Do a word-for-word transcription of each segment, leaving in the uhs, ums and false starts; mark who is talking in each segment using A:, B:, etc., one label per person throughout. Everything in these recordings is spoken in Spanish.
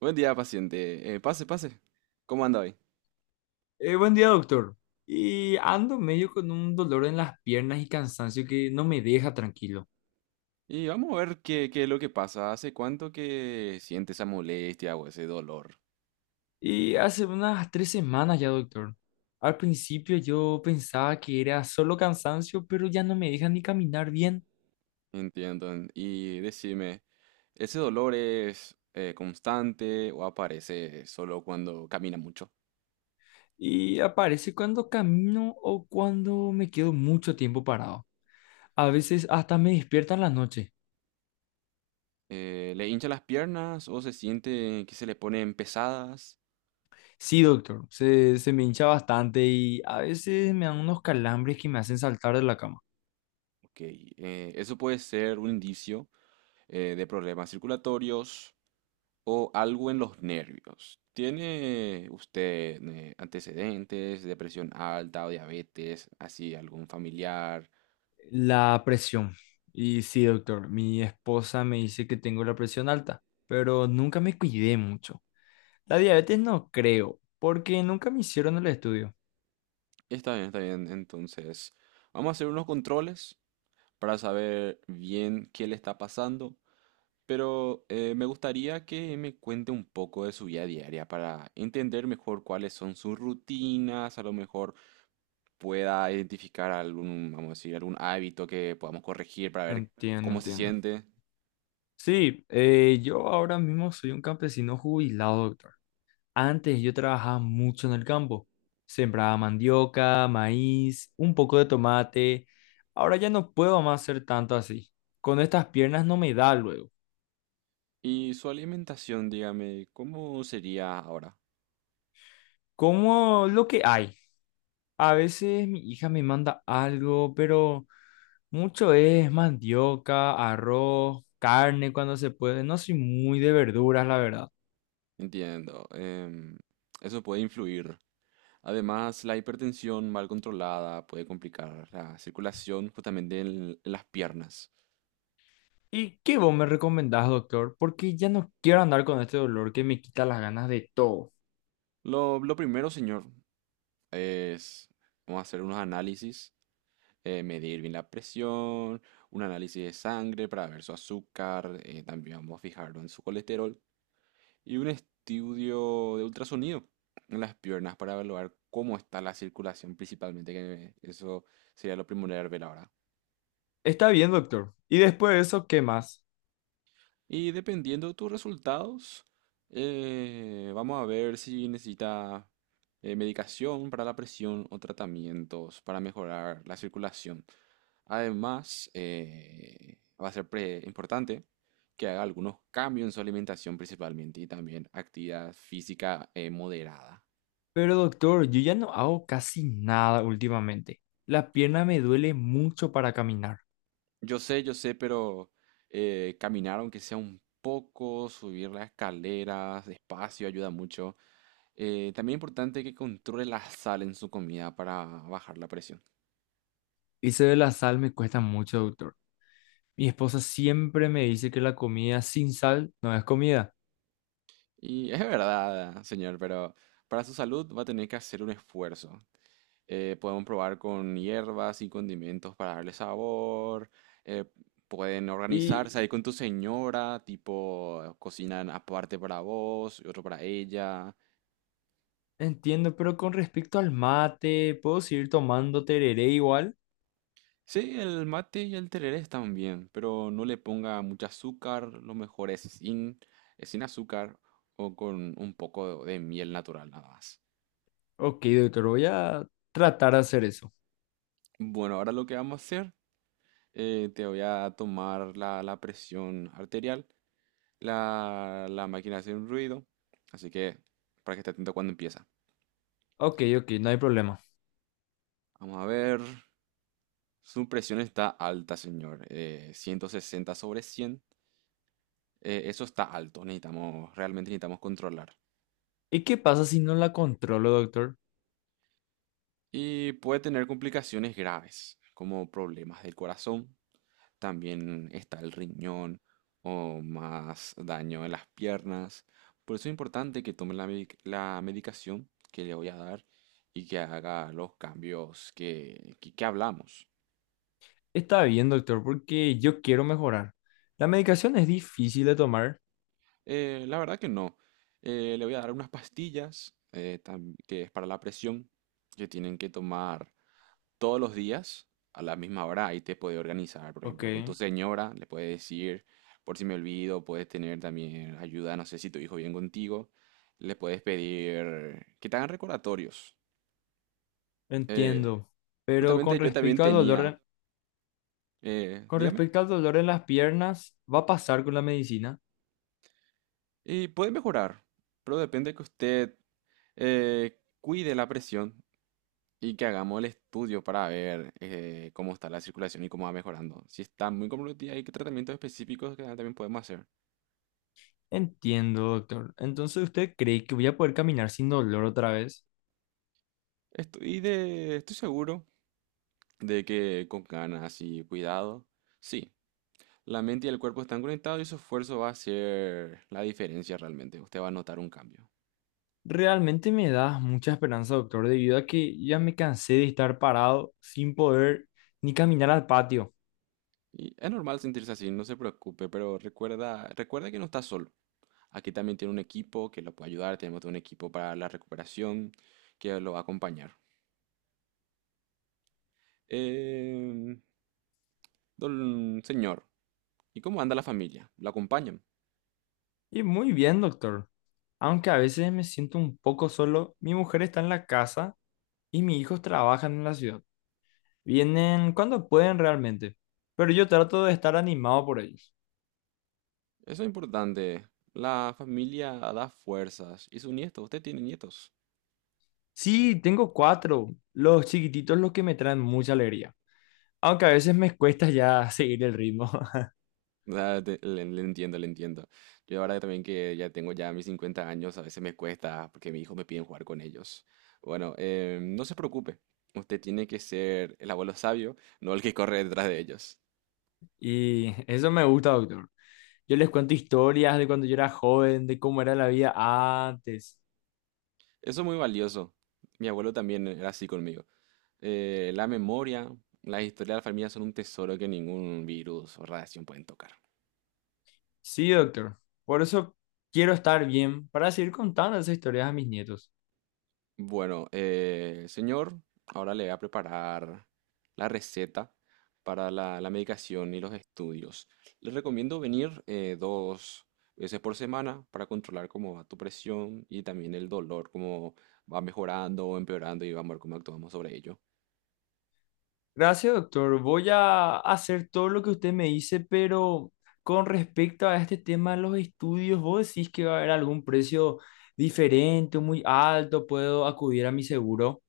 A: Buen día, paciente. Eh, pase, pase. ¿Cómo anda hoy?
B: Eh, buen día, doctor. Y ando medio con un dolor en las piernas y cansancio que no me deja tranquilo.
A: Y vamos a ver qué, qué es lo que pasa. ¿Hace cuánto que siente esa molestia o ese dolor?
B: Y hace unas tres semanas ya, doctor. Al principio yo pensaba que era solo cansancio, pero ya no me deja ni caminar bien.
A: Entiendo. en- Y decime, ¿ese dolor es eh, constante o aparece solo cuando camina mucho?
B: Y aparece cuando camino o cuando me quedo mucho tiempo parado. A veces hasta me despierta en la noche.
A: Eh, ¿le hincha las piernas o se siente que se le ponen pesadas?
B: Sí, doctor, se, se me hincha bastante y a veces me dan unos calambres que me hacen saltar de la cama.
A: Ok, eh, eso puede ser un indicio eh, de problemas circulatorios o algo en los nervios. ¿Tiene usted eh, antecedentes, depresión alta o diabetes, así algún familiar?
B: La presión. Y sí, doctor, mi esposa me dice que tengo la presión alta, pero nunca me cuidé mucho. La diabetes no creo, porque nunca me hicieron el estudio.
A: Está bien, está bien. Entonces, vamos a hacer unos controles para saber bien qué le está pasando, pero eh, me gustaría que me cuente un poco de su vida diaria para entender mejor cuáles son sus rutinas, a lo mejor pueda identificar algún, vamos a decir, algún hábito que podamos corregir para ver
B: Entiendo,
A: cómo se
B: entiendo.
A: siente.
B: Sí, eh, yo ahora mismo soy un campesino jubilado, doctor. Antes yo trabajaba mucho en el campo. Sembraba mandioca, maíz, un poco de tomate. Ahora ya no puedo más hacer tanto así. Con estas piernas no me da luego.
A: Y su alimentación, dígame, ¿cómo sería ahora?
B: Como lo que hay. A veces mi hija me manda algo, pero mucho es mandioca, arroz, carne cuando se puede. No soy muy de verduras, la verdad.
A: Entiendo. Em, eso puede influir. Además, la hipertensión mal controlada puede complicar la circulación justamente en, en las piernas.
B: ¿Y qué vos me recomendás, doctor? Porque ya no quiero andar con este dolor que me quita las ganas de todo.
A: Lo, lo primero, señor, es vamos a hacer unos análisis, eh, medir bien la presión, un análisis de sangre para ver su azúcar, eh, también vamos a fijarlo en su colesterol. Y un estudio de ultrasonido en las piernas para evaluar cómo está la circulación principalmente, que eso sería lo primordial ver ahora.
B: Está bien, doctor. Y después de eso, ¿qué más?
A: Y dependiendo de tus resultados, eh, vamos a ver si necesita eh, medicación para la presión o tratamientos para mejorar la circulación. Además, eh, va a ser pre- importante que haga algunos cambios en su alimentación principalmente y también actividad física eh, moderada.
B: Pero, doctor, yo ya no hago casi nada últimamente. La pierna me duele mucho para caminar.
A: Yo sé, yo sé, pero eh, caminar aunque sea un poco, subir las escaleras despacio ayuda mucho. Eh, también es importante que controle la sal en su comida para bajar la presión.
B: Y eso de la sal me cuesta mucho, doctor. Mi esposa siempre me dice que la comida sin sal no es comida.
A: Y es verdad, señor, pero para su salud va a tener que hacer un esfuerzo. Eh, podemos probar con hierbas y condimentos para darle sabor. Eh, pueden
B: Y
A: organizarse ahí con tu señora, tipo, cocinan aparte para vos y otro para ella.
B: entiendo, pero con respecto al mate, ¿puedo seguir tomando tereré igual?
A: Sí, el mate y el tereré están bien, pero no le ponga mucho azúcar, lo mejor es sin, es sin azúcar o con un poco de, de miel natural nada más.
B: Ok, doctor, voy a tratar de hacer eso.
A: Bueno, ahora lo que vamos a hacer, eh, te voy a tomar la, la presión arterial, la, la máquina hace un ruido, así que para que esté atento cuando empieza.
B: Ok, ok, no hay problema.
A: Vamos a ver, su presión está alta, señor, eh, ciento sesenta sobre cien, eh, eso está alto, necesitamos, realmente necesitamos controlar.
B: ¿Y qué pasa si no la controlo, doctor?
A: Y puede tener complicaciones graves, como problemas del corazón, también está el riñón o más daño en las piernas. Por eso es importante que tome la, medic- la medicación que le voy a dar y que haga los cambios que, que, que hablamos.
B: Está bien, doctor, porque yo quiero mejorar. La medicación es difícil de tomar.
A: Eh, la verdad que no. Eh, le voy a dar unas pastillas eh, tam- que es para la presión que tienen que tomar todos los días a la misma hora, ahí te puedes organizar, por
B: Ok,
A: ejemplo, con tu señora, le puedes decir, por si me olvido, puedes tener también ayuda, no sé si tu hijo viene contigo, le puedes pedir que te hagan recordatorios. Eh,
B: entiendo. Pero con
A: Justamente yo también
B: respecto al dolor,
A: tenía,
B: en-
A: eh,
B: con
A: dígame,
B: respecto al dolor en las piernas, ¿va a pasar con la medicina?
A: y puede mejorar, pero depende que usted eh, cuide la presión y que hagamos el estudio para ver eh, cómo está la circulación y cómo va mejorando. Si está muy comprometida, hay que tratamientos específicos que también podemos hacer.
B: Entiendo, doctor. Entonces, ¿usted cree que voy a poder caminar sin dolor otra vez?
A: Estoy de, estoy seguro de que con ganas y cuidado, sí, la mente y el cuerpo están conectados y su esfuerzo va a ser la diferencia realmente. Usted va a notar un cambio.
B: Realmente me das mucha esperanza, doctor, debido a que ya me cansé de estar parado sin poder ni caminar al patio.
A: Y es normal sentirse así, no se preocupe, pero recuerda, recuerda que no está solo. Aquí también tiene un equipo que lo puede ayudar, tenemos todo un equipo para la recuperación que lo va a acompañar. Eh, don señor, ¿y cómo anda la familia? ¿La acompañan?
B: Y muy bien, doctor. Aunque a veces me siento un poco solo, mi mujer está en la casa y mis hijos trabajan en la ciudad. Vienen cuando pueden realmente, pero yo trato de estar animado por ellos.
A: Eso es importante. La familia da fuerzas. Y su nieto, usted tiene nietos.
B: Sí, tengo cuatro, los chiquititos los que me traen mucha alegría. Aunque a veces me cuesta ya seguir el ritmo.
A: Ah, te- le, le entiendo, le entiendo. Yo ahora también que ya tengo ya mis cincuenta años, a veces me cuesta porque mis hijos me piden jugar con ellos. Bueno, eh, no se preocupe. Usted tiene que ser el abuelo sabio, no el que corre detrás de ellos.
B: Y eso me gusta, doctor. Yo les cuento historias de cuando yo era joven, de cómo era la vida antes.
A: Eso es muy valioso. Mi abuelo también era así conmigo. Eh, la memoria, la historia de la familia son un tesoro que ningún virus o radiación pueden tocar.
B: Sí, doctor. Por eso quiero estar bien para seguir contando esas historias a mis nietos.
A: Bueno, eh, señor, ahora le voy a preparar la receta para la, la medicación y los estudios. Le recomiendo venir eh, dos veces por semana para controlar cómo va tu presión y también el dolor, cómo va mejorando o empeorando y vamos a ver cómo actuamos sobre ello.
B: Gracias, doctor. Voy a hacer todo lo que usted me dice, pero con respecto a este tema de los estudios, ¿vos decís que va a haber algún precio diferente, muy alto? ¿Puedo acudir a mi seguro?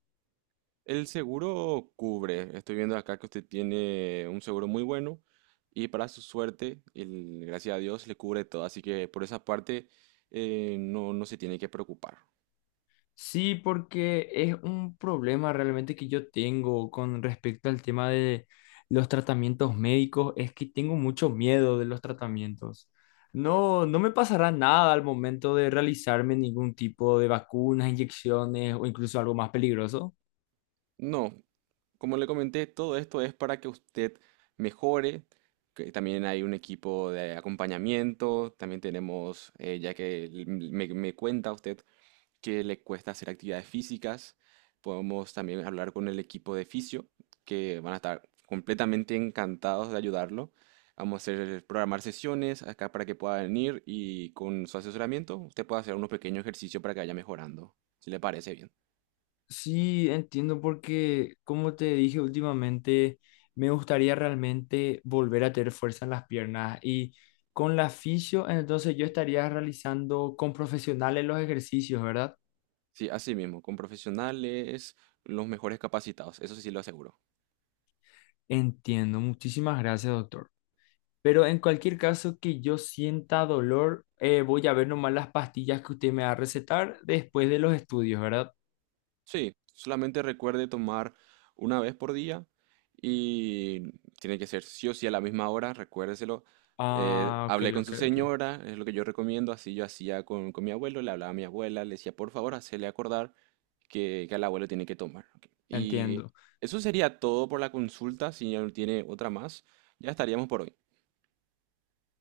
A: El seguro cubre, estoy viendo acá que usted tiene un seguro muy bueno y para su suerte, el- gracias a Dios, le cubre todo, así que por esa parte eh, no, no se tiene que preocupar.
B: Sí, porque es un problema realmente que yo tengo con respecto al tema de los tratamientos médicos, es que tengo mucho miedo de los tratamientos. No, no me pasará nada al momento de realizarme ningún tipo de vacunas, inyecciones o incluso algo más peligroso.
A: No, como le comenté, todo esto es para que usted mejore. Que también hay un equipo de acompañamiento. También tenemos, eh, ya que l- m- me, me cuenta usted que le cuesta hacer actividades físicas, podemos también hablar con el equipo de fisio, que van a estar completamente encantados de ayudarlo. Vamos a hacer programar sesiones acá para que pueda venir y con su asesoramiento usted pueda hacer unos pequeños ejercicios para que vaya mejorando, si le parece bien.
B: Sí, entiendo porque, como te dije últimamente, me gustaría realmente volver a tener fuerza en las piernas y con la fisio, entonces yo estaría realizando con profesionales los ejercicios, ¿verdad?
A: Sí, así mismo, con profesionales, los mejores capacitados, eso sí lo aseguro.
B: Entiendo, muchísimas gracias, doctor. Pero en cualquier caso que yo sienta dolor, eh, voy a ver nomás las pastillas que usted me va a recetar después de los estudios, ¿verdad?
A: Sí, solamente recuerde tomar una vez por día y tiene que ser sí o sí a la misma hora, recuérdeselo. Eh,
B: Ah, ok,
A: hablé con
B: ok,
A: su
B: ok,
A: señora, es lo que yo recomiendo, así yo hacía con, con mi abuelo, le hablaba a mi abuela, le decía, por favor, hacele acordar que, que al abuelo tiene que tomar. Ok. Y
B: entiendo.
A: eso sería todo por la consulta, si ya no tiene otra más, ya estaríamos por hoy.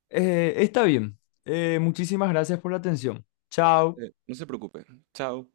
B: Eh, está bien. Eh, muchísimas gracias por la atención. Chao.
A: Eh, no se preocupe, chao.